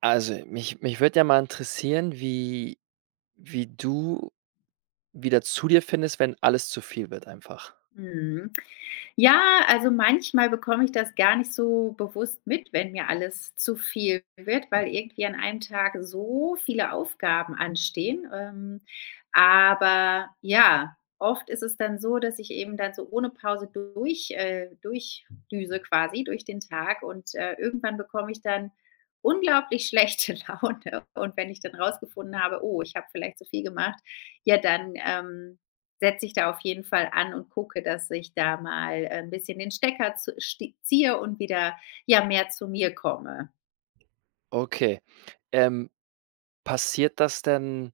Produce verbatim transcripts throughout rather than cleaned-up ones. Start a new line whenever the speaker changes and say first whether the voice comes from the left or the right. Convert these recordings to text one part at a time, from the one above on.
right: Also, mich mich würde ja mal interessieren, wie wie du wieder zu dir findest, wenn alles zu viel wird einfach.
left: Mhm. Ja, also manchmal bekomme ich das gar nicht so bewusst mit, wenn mir alles zu viel wird, weil irgendwie an einem Tag so viele Aufgaben anstehen. Ähm, aber ja, oft ist es dann so, dass ich eben dann so ohne Pause durch, äh, durchdüse quasi durch den Tag, und äh, irgendwann bekomme ich dann unglaublich schlechte Laune. Und wenn ich dann rausgefunden habe, oh, ich habe vielleicht zu viel gemacht, ja, dann. Ähm, setze ich da auf jeden Fall an und gucke, dass ich da mal, äh, 'n bisschen den Stecker zu sti ziehe und wieder, ja, mehr zu mir komme.
right: Okay. Ähm, passiert das denn,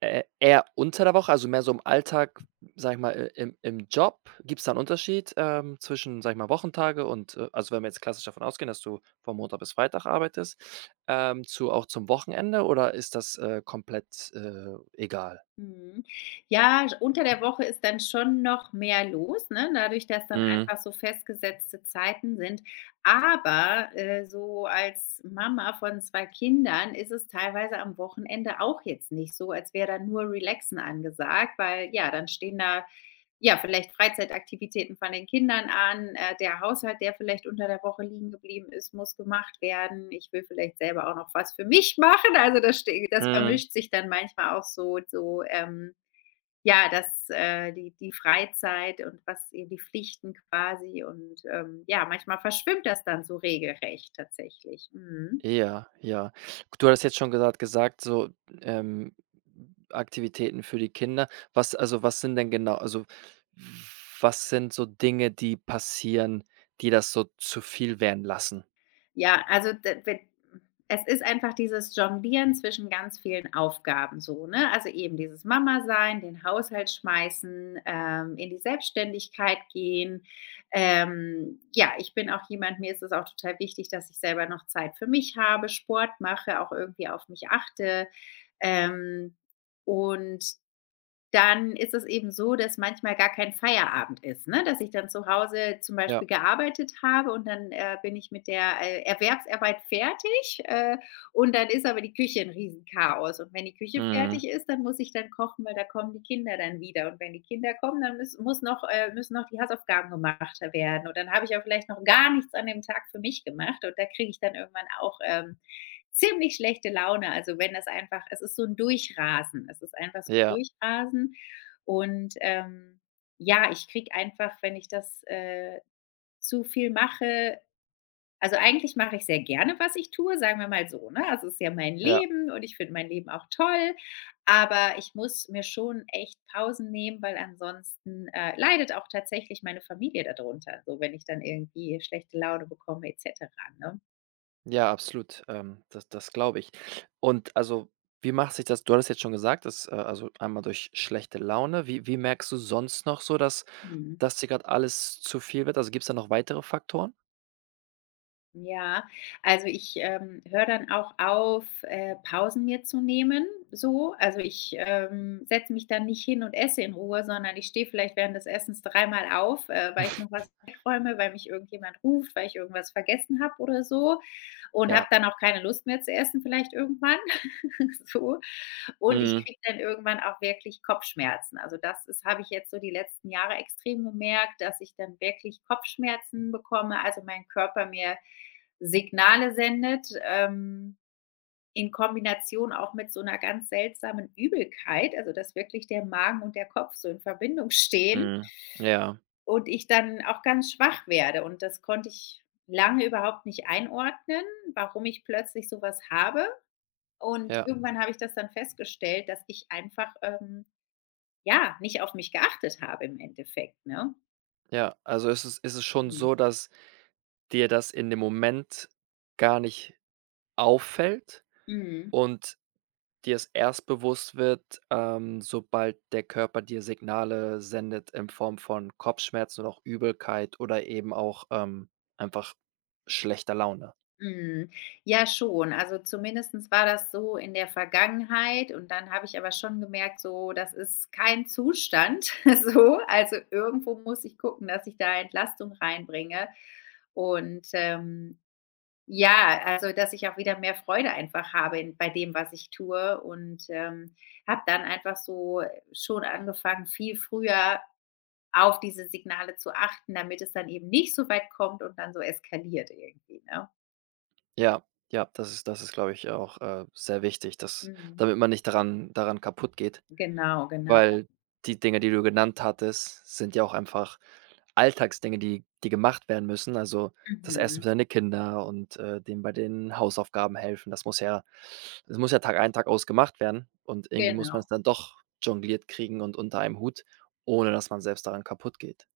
right: äh, eher unter der Woche, also mehr so im Alltag, sage ich mal, i im im Job? Gibt's da 'n Unterschied, ähm, zwischen, sage ich mal, Wochentage und, äh also, wenn wir jetzt klassisch davon ausgehen, dass du von Montag bis Freitag arbeitest, ähm, zu auch zum Wochenende oder ist das, äh, komplett, äh, egal?
left: Mhm. Ja, sch unter der Woche ist dann schon noch mehr los, ne, dadurch, dass dann
right: Mhm.
left: einfach so festgesetzte Zeiten sind. Aber, äh, so als Mama von zwei Kindern ist es teilweise am Wochenende auch jetzt nicht so, als wäre da nur Relaxen angesagt, weil ja, dann stehen da, ja, vielleicht Freizeitaktivitäten von den Kindern an. Äh, der Haushalt, der vielleicht unter der Woche liegen geblieben ist, muss gemacht werden. Ich will vielleicht selber auch noch was für mich machen. Also, das ste das
right: Mhm.
left: vermischt sich dann manchmal auch so so, ähm, ja, das äh, die die Freizeit und was eben die Pflichten quasi, und, ähm, ja, manchmal verschwimmt das dann so regelrecht tatsächlich. Mhm.
right: Ja, ja. Du hattest jetzt schon gesagt gesagt, so, ähm, Aktivitäten für die Kinder. Was also, was sind denn genau also, was sind so Dinge, die passieren, die das so zu viel werden lassen?
left: Ja, also d we es ist einfach dieses Jonglieren zwischen ganz vielen Aufgaben so, ne? Also, eben dieses Mama sein, den Haushalt schmeißen, ähm, in die Selbstständigkeit gehen. Ähm, ja, ich bin auch jemand Mir ist es auch total wichtig, dass ich selber noch Zeit für mich habe, Sport mache, auch irgendwie auf mich achte. Ähm, und dann ist es eben so, dass manchmal gar kein Feierabend ist, ne? Dass ich dann zu Hause zum
right: Ja.
left: Beispiel gearbeitet habe, und dann, äh, bin ich mit der, äh, Erwerbsarbeit fertig, äh, und dann ist aber die Küche ein Riesenchaos. Und wenn die Küche
right: Mhm.
left: fertig ist, dann muss ich dann kochen, weil da kommen die Kinder dann wieder. Und wenn die Kinder kommen, dann müssen muss noch äh, müssen noch die Hausaufgaben gemacht werden. Und dann habe ich auch vielleicht noch gar nichts an dem Tag für mich gemacht, und da kriege ich dann irgendwann auch, ähm, ziemlich schlechte Laune. Also, wenn das einfach Es ist so ein Durchrasen. Es ist einfach so ein
right: Ja,
left: Durchrasen, und, ähm, ja, ich kriege einfach, wenn ich das, äh, zu viel mache — also, eigentlich mache ich sehr gerne, was ich tue, sagen wir mal so, ne? Also, es ist ja mein
right: ja,
left: Leben und ich finde mein Leben auch toll, aber ich muss mir schon echt Pausen nehmen, weil ansonsten, äh, leidet auch tatsächlich meine Familie darunter, so, wenn ich dann irgendwie schlechte Laune bekomme et cetera, ne?
right: ja, absolut. Ähm, das das glaube ich. Und also, wie macht sich das du hattest jetzt schon gesagt, dass, äh also, einmal durch schlechte Laune. Wie wie merkst du sonst noch so, dass
left: Mhm.
right: dass dir gerade alles zu viel wird? Also, gibt es da noch weitere Faktoren?
left: Ja, also ich, ähm, höre dann auch auf, äh, Pausen mir zu nehmen, so. Also ich, ähm, setze mich dann nicht hin und esse in Ruhe, sondern ich stehe vielleicht während des Essens dreimal auf, äh, weil ich noch was wegräume, weil mich irgendjemand ruft, weil ich irgendwas vergessen habe oder so, und habe
right: Ja.
left: dann auch keine Lust mehr zu essen vielleicht irgendwann. So. Und ich
right: Mhm.
left: kriege dann irgendwann auch wirklich Kopfschmerzen. Also, das ist habe ich jetzt so die letzten Jahre extrem gemerkt, dass ich dann wirklich Kopfschmerzen bekomme, also mein Körper mir Signale sendet, ähm, in Kombination auch mit so einer ganz seltsamen Übelkeit, also dass wirklich der Magen und der Kopf so in Verbindung stehen,
right: Mhm. Ja,
left: und ich dann auch ganz schwach werde. Und das konnte ich lange überhaupt nicht einordnen, warum ich plötzlich sowas habe. Und
right: ja,
left: irgendwann habe ich das dann festgestellt, dass ich einfach, ähm, ja, nicht auf mich geachtet habe im Endeffekt, ne?
right: ja. Also ist es ist es schon
left: Mhm.
right: so, dass dir das in dem Moment gar nicht auffällt
left: Mhm.
right: und dir es erst bewusst wird, ähm, sobald der Körper dir Signale sendet in Form von Kopfschmerzen und auch Übelkeit oder eben auch, ähm, einfach schlechter Laune.
left: Mhm. Ja, schon. Also zumindestens war das so in der Vergangenheit, und dann habe ich aber schon gemerkt, so, das ist kein Zustand, so. Also irgendwo muss ich gucken, dass ich da Entlastung reinbringe, und, ähm ja, also, dass ich auch wieder mehr Freude einfach habe in bei dem, was ich tue, und, ähm, habe dann einfach so schon angefangen, viel früher auf diese Signale zu achten, damit es dann eben nicht so weit kommt und dann so eskaliert irgendwie, ne?
right: Ja, ja, das ist das ist, glaube ich, auch, äh, sehr wichtig, dass
left: Mhm.
right: damit man nicht daran daran kaputt geht,
left: Genau, genau.
right: weil die Dinge, die du genannt hattest, sind ja auch einfach Alltagsdinge, die die gemacht werden müssen. Also, das Essen
left: Mhm.
right: für deine Kinder und, äh, denen bei den Hausaufgaben helfen. Das muss ja das muss ja Tag ein, Tag aus gemacht werden und irgendwie muss
left: Genau,
right: man es dann doch jongliert kriegen und unter einem Hut, ohne dass man selbst daran kaputt geht.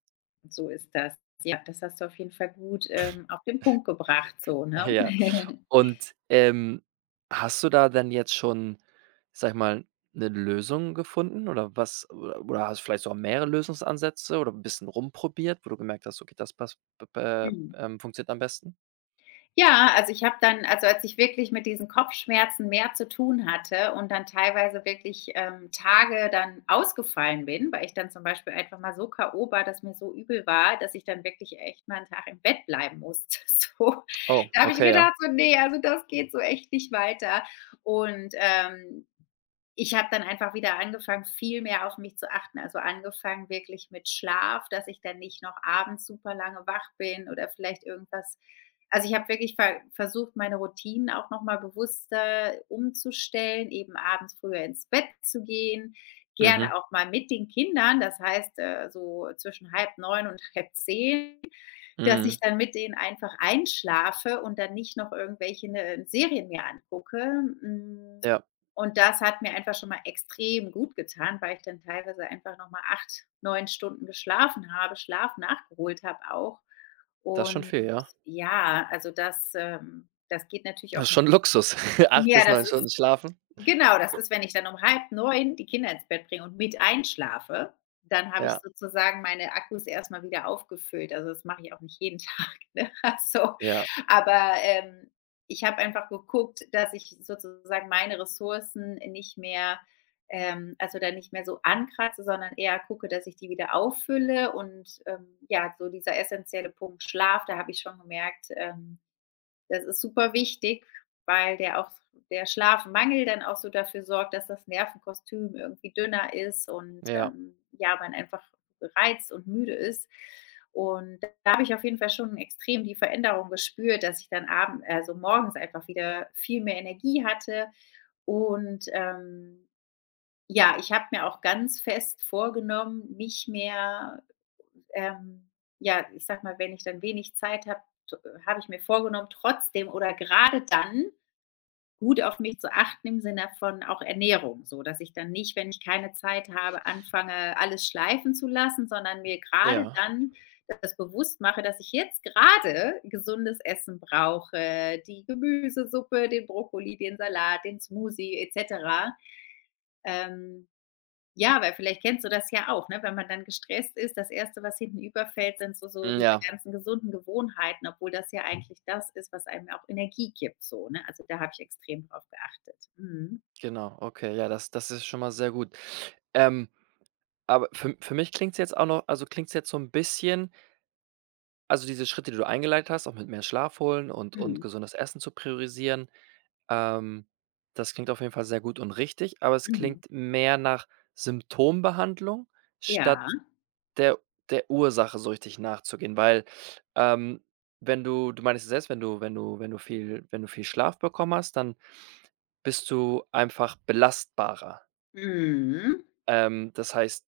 left: so ist das. Ja, das hast du auf jeden Fall gut, ähm, auf den Punkt gebracht so, ne?
right: Ja. Und, ähm, hast du da dann jetzt schon, sage ich mal, eine Lösung gefunden oder was oder oder hast du vielleicht sogar mehrere Lösungsansätze oder ein bisschen rumprobiert, wo du gemerkt hast: „Okay, das passt b äh,
left: Mhm.
right: ähm, funktioniert am besten?“
left: Ja, also ich habe dann also als ich wirklich mit diesen Kopfschmerzen mehr zu tun hatte, und dann teilweise wirklich, ähm, Tage dann ausgefallen bin, weil ich dann zum Beispiel einfach mal so k o war, dass mir so übel war, dass ich dann wirklich echt mal einen Tag im Bett bleiben musste. So.
right: Oh,
left: Da habe ich
right: okay, ja.
left: gedacht so: „Nee, also das geht so echt nicht weiter." Und, ähm ich habe dann einfach wieder angefangen, viel mehr auf mich zu achten. Also, angefangen wirklich mit Schlaf, dass ich dann nicht noch abends super lange wach bin oder vielleicht irgendwas also, ich habe wirklich ver versucht, meine Routinen auch noch mal bewusster umzustellen, eben abends früher ins Bett zu gehen,
right: Mhm,
left: gerne auch mal mit den Kindern. Das heißt, äh, so zwischen halb neun und halb zehn. Dass
right: mhm.
left: ich dann mit denen einfach einschlafe und dann nicht noch irgendwelche, ne, äh, Serien mir angucke. Hm,
right: Ja,
left: und das hat mir einfach schon mal extrem gut getan, weil ich dann teilweise einfach noch mal acht, neun Stunden geschlafen habe, Schlaf nachgeholt habe auch.
right: das ist schon
left: Und
right: viel, ja.
left: ja, also das ähm, das geht natürlich
right: Das
left: auch
right: ist
left: nicht.
right: schon Luxus. Acht
left: Ja,
right: bis neun
left: das ist
right: Stunden schlafen.
left: Genau, das ist, wenn ich dann um halb neun die Kinder ins Bett bringe und mit einschlafe, dann habe ich
right: Ja,
left: sozusagen meine Akkus erstmal wieder aufgefüllt. Also, das mache ich auch nicht jeden Tag, ne? Also,
right: ja,
left: aber, ähm, ich habe einfach geguckt, dass ich sozusagen meine Ressourcen nicht mehr — ähm, also, da nicht mehr so ankratze, sondern eher gucke, dass ich die wieder auffülle, und, ähm, ja, so dieser essentielle Punkt Schlaf, da habe ich schon gemerkt, ähm, das ist super wichtig, weil der auch der Schlafmangel dann auch so dafür sorgt, dass das Nervenkostüm irgendwie dünner ist, und,
right: ja,
left: ähm, ja, man einfach gereizt und müde ist. Und da habe ich auf jeden Fall schon extrem die Veränderung gespürt, dass ich dann abends also morgens einfach wieder viel mehr Energie hatte. Und, ähm, ja, ich habe mir auch ganz fest vorgenommen, nicht mehr — ähm, ja, ich sag mal, wenn ich dann wenig Zeit habe, habe ich mir vorgenommen, trotzdem oder gerade dann gut auf mich zu achten im Sinne von auch Ernährung, so dass ich dann nicht, wenn ich keine Zeit habe, anfange, alles schleifen zu lassen, sondern mir gerade
right: ja.
left: dann das bewusst mache, dass ich jetzt gerade gesundes Essen brauche, die Gemüsesuppe, den Brokkoli, den Salat, den Smoothie et cetera, ähm, ja, weil vielleicht kennst du das ja auch, ne? Wenn man dann gestresst ist, das erste, was hinten überfällt, sind so so
right: Hm,
left: diese
right: ja,
left: ganzen gesunden Gewohnheiten, obwohl das ja eigentlich das ist, was einem auch Energie gibt so, ne? Also, da habe ich extrem drauf geachtet. Mhm.
right: genau. Okay, ja, das das ist schon mal sehr gut. Ähm, aber für für mich klingt's jetzt auch noch also, klingt's jetzt so ein bisschen also, diese Schritte, die du eingeleitet hast, auch mit mehr Schlaf holen und und
left: Mhm.
right: gesundes Essen zu priorisieren, ähm, das klingt auf jeden Fall sehr gut und richtig, aber es
left: Mhm.
right: klingt mehr nach Symptombehandlung statt
left: Ja.
right: der der Ursache so richtig nachzugehen, weil, ähm, wenn du du meinst ja selbst, wenn du wenn du wenn du viel wenn du viel Schlaf bekommen hast, dann bist du einfach belastbarer.
left: Mhm.
right: Ähm, das heißt,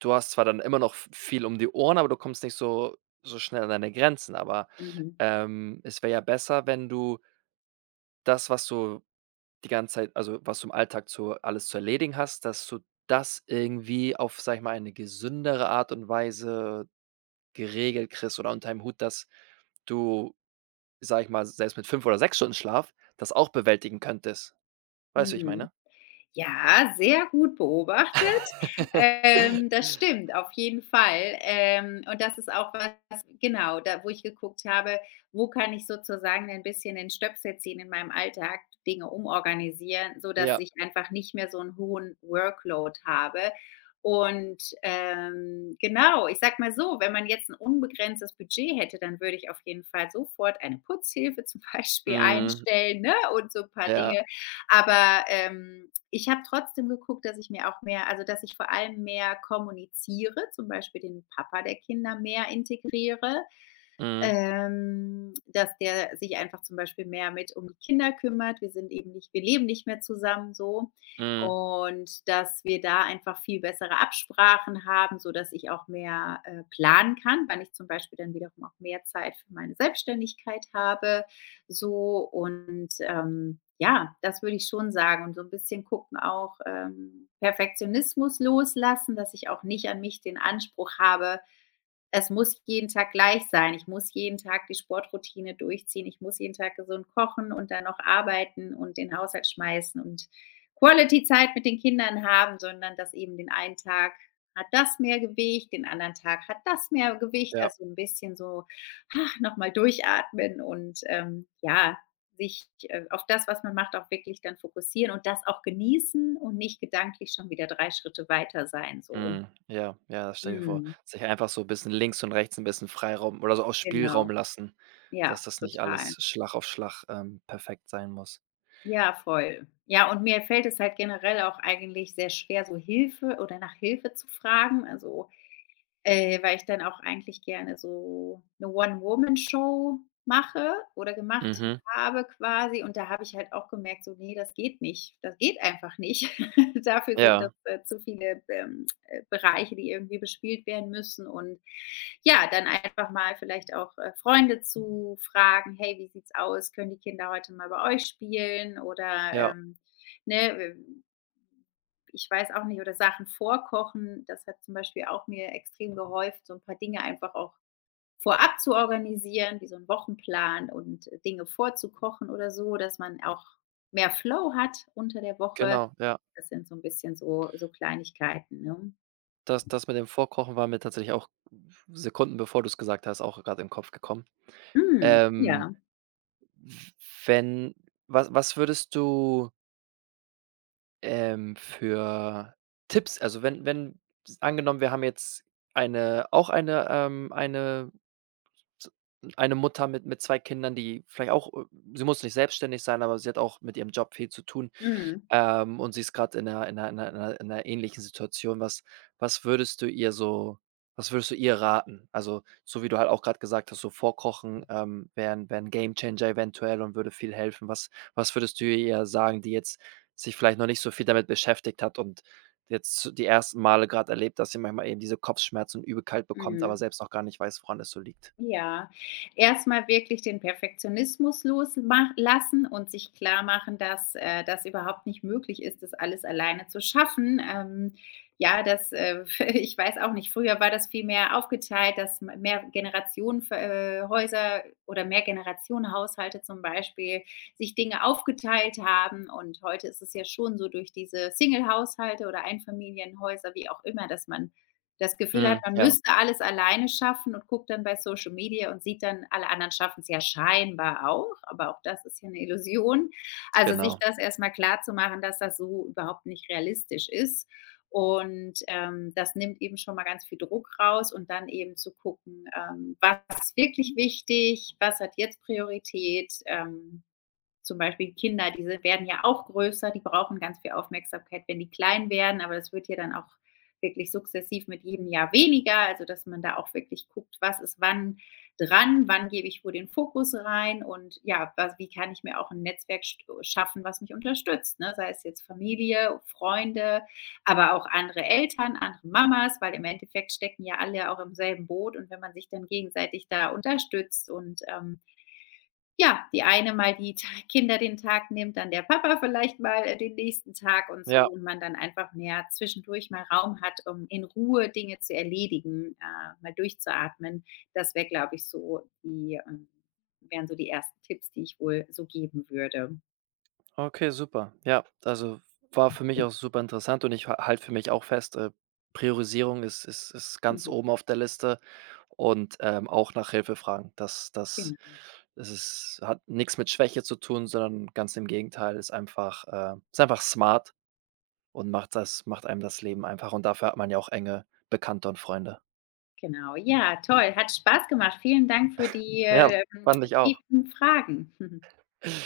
right: du hast zwar dann immer noch v viel um die Ohren, aber du kommst nicht so so schnell an deine Grenzen, aber,
left: Mhm.
right: ähm, es wäre ja besser, wenn du das, was du die ganze Zeit also, was du im Alltag zu alles zu erledigen hast, dass du das irgendwie auf, sage ich mal, eine gesündere Art und Weise geregelt kriegst oder unter einem Hut, dass du, sage ich mal, selbst mit fünf oder sechs Stunden Schlaf das auch bewältigen könntest. Weißt du, wie ich
left: Mhm.
right: meine?
left: Ja, sehr gut beobachtet. Ähm, das stimmt, auf jeden Fall. Ähm, und das ist auch was genau, da wo ich geguckt habe, wo kann ich sozusagen ein bisschen den Stöpsel ziehen in meinem Alltag, Dinge umorganisieren, sodass
right: Ja,
left: ich einfach nicht mehr so einen hohen Workload habe. Und, ähm, genau, ich sag mal so, wenn man jetzt ein unbegrenztes Budget hätte, dann würde ich auf jeden Fall sofort eine Putzhilfe zum Beispiel
right: mhm,
left: einstellen, ne, und so ein paar
right: ja,
left: Dinge. Aber, ähm, ich habe trotzdem geguckt, dass ich mir auch mehr also, dass ich vor allem mehr kommuniziere, zum Beispiel den Papa der Kinder mehr integriere,
right: mhm,
left: ähm, dass der sich einfach zum Beispiel mehr mit um die Kinder kümmert. Wir sind eben nicht wir leben nicht mehr zusammen so,
right: mhm,
left: und dass wir da einfach viel bessere Absprachen haben, sodass ich auch mehr, äh, planen kann, weil ich zum Beispiel dann wiederum auch mehr Zeit für meine Selbstständigkeit habe, so. Und, ähm, ja, das würde ich schon sagen, und so ein bisschen gucken auch, ähm, Perfektionismus loslassen, dass ich auch nicht an mich den Anspruch habe, es muss jeden Tag gleich sein. Ich muss jeden Tag die Sportroutine durchziehen. Ich muss jeden Tag gesund kochen und dann noch arbeiten und den Haushalt schmeißen und Quality-Zeit mit den Kindern haben, sondern dass eben den einen Tag hat das mehr Gewicht, den anderen Tag hat das mehr Gewicht.
right: ja,
left: Also ein bisschen so nochmal durchatmen, und ähm, ja, sich äh, auf das, was man macht, auch wirklich dann fokussieren und das auch genießen und nicht gedanklich schon wieder drei Schritte weiter sein. So.
right: mhm, ja, ja, das stelle ich mir vor.
left: Mm,
right: Sich einfach so ein bisschen links und rechts ein bisschen Freiraum oder so auch Spielraum
left: genau.
right: lassen,
left: Ja,
right: dass das nicht
left: total.
right: alles Schlag auf Schlag, ähm, perfekt sein muss.
left: Ja, voll. Ja, und mir fällt es halt generell auch eigentlich sehr schwer, so Hilfe oder nach Hilfe zu fragen. Also, Äh, weil ich dann auch eigentlich gerne so eine One-Woman-Show mache oder gemacht
right: Mhm.
left: habe quasi, und da habe ich halt auch gemerkt, so: „Nee, das geht nicht. Das geht einfach nicht." Dafür sind
right: Ja,
left: das, äh, zu viele, ähm, äh, Bereiche, die irgendwie bespielt werden müssen, und ja, dann einfach mal vielleicht auch, äh, Freunde zu fragen: „Hey, wie sieht's aus? Können die Kinder heute mal bei euch spielen?" Oder,
right: ja,
left: ähm, ne, ich weiß auch nicht, oder Sachen vorkochen, das hat zum Beispiel auch mir extrem geholfen, so ein paar Dinge einfach auch vorab zu organisieren, wie so 'n Wochenplan, und äh, Dinge vorzukochen oder so, dass man auch mehr Flow hat unter der Woche.
right: genau, ja.
left: Das sind so ein bisschen so so Kleinigkeiten, ne?
right: Das das mit dem Vorkochen war mir tatsächlich auch Sekunden bevor du es gesagt hast, auch gerade im Kopf gekommen.
left: Mhm,
right: Ähm,
left: ja.
right: wenn was was würdest du, ähm, für Tipps also, wenn wenn s angenommen, wir haben jetzt eine auch eine ähm, eine z eine Mutter mit mit zwei Kindern, die vielleicht auch, äh sie muss nicht selbstständig sein, aber sie hat auch mit ihrem Job viel zu tun.
left: Mhm,
right: Ähm, und sie ist gerade in einer in 'ner in 'ner in 'ner ähnlichen Situation. Was was würdest du ihr so was würdest du ihr raten? Also, so wie du halt auch gerade gesagt hast, so Vorkochen, ähm, wäre 'n wäre 'n Gamechanger eventuell und würde viel helfen. Was was würdest du ihr sagen, die jetzt sich vielleicht noch nicht so viel damit beschäftigt hat und jetzt so die ersten Male gerade erlebt, dass sie manchmal eben diese Kopfschmerzen und Übelkeit bekommt, aber
left: mhm.
right: selbst noch gar nicht weiß, woran es so liegt?
left: Ja, erstmal wirklich den Perfektionismus loslassen und sich klar machen, dass, äh, das überhaupt nicht möglich ist, das alles alleine zu schaffen. Ähm, ja, das, äh, ich weiß auch nicht, früher war das viel mehr aufgeteilt, dass m mehr Generationenhäuser ver äh, Häuser oder Mehrgenerationenhaushalte zum Beispiel sich Dinge aufgeteilt haben. Und heute ist es ja schon so durch diese Singlehaushalte oder Einfamilienhäuser, wie auch immer, dass man das Gefühl hat,
right: Mhm,
left: man
right: ja,
left: müsste alles alleine schaffen und guckt dann bei Social Media und sieht dann, alle anderen schaffen es ja scheinbar auch, aber auch das ist ja eine Illusion. Also, sich
right: genau.
left: das erst mal machen, dass das so überhaupt nicht realistisch ist, und, ähm, das nimmt eben schon mal ganz viel Druck raus, und dann eben zu gucken, ähm, was ist wirklich wichtig, was hat jetzt Priorität, ähm, zum Beispiel Kinder, diese werden ja auch größer, die brauchen ganz viel Aufmerksamkeit, wenn die klein werden, aber das wird ja dann auch wirklich sukzessiv mit jedem Jahr weniger, also dass man da auch wirklich guckt, was ist wann dran, wann gebe ich wo den Fokus rein, und ja, was, wie kann ich mir auch ein Netzwerk st- schaffen, was mich unterstützt, ne? Sei es jetzt Familie, Freunde, aber auch andere Eltern, andere Mamas, weil im Endeffekt stecken ja alle auch im selben Boot, und wenn man sich dann gegenseitig da unterstützt, und ähm, ja, die eine mal die Ta Kinder den Tag nimmt, dann der Papa vielleicht mal, äh, den nächsten Tag und so,
right: Ja.
left: und man dann einfach mehr zwischendurch mal Raum hat, um in Ruhe Dinge zu erledigen, äh, mal durchzuatmen. Das wäre, glaube ich, so die ähm, wären so die ersten Tipps, die ich wohl so geben würde.
right: Okay, super. Ja, also war für mich auch super interessant und ich ha halte für mich auch fest, äh, Priorisierung ist ist ist ganz
left: Mhm.
right: oben auf der Liste und, ähm, auch nach Hilfe fragen. Das das
left: Genau,
right: das ist hat nichts mit Schwäche zu tun, sondern ganz im Gegenteil, ist einfach, äh ist einfach smart und macht das macht einem das Leben einfach und dafür hat man ja auch enge Bekannte und Freunde.
left: genau. Ja, toll, hat Spaß gemacht. Vielen Dank für die,
right: Ja,
left: äh, ähm,
right: fand ich auch.
left: tiefen Fragen.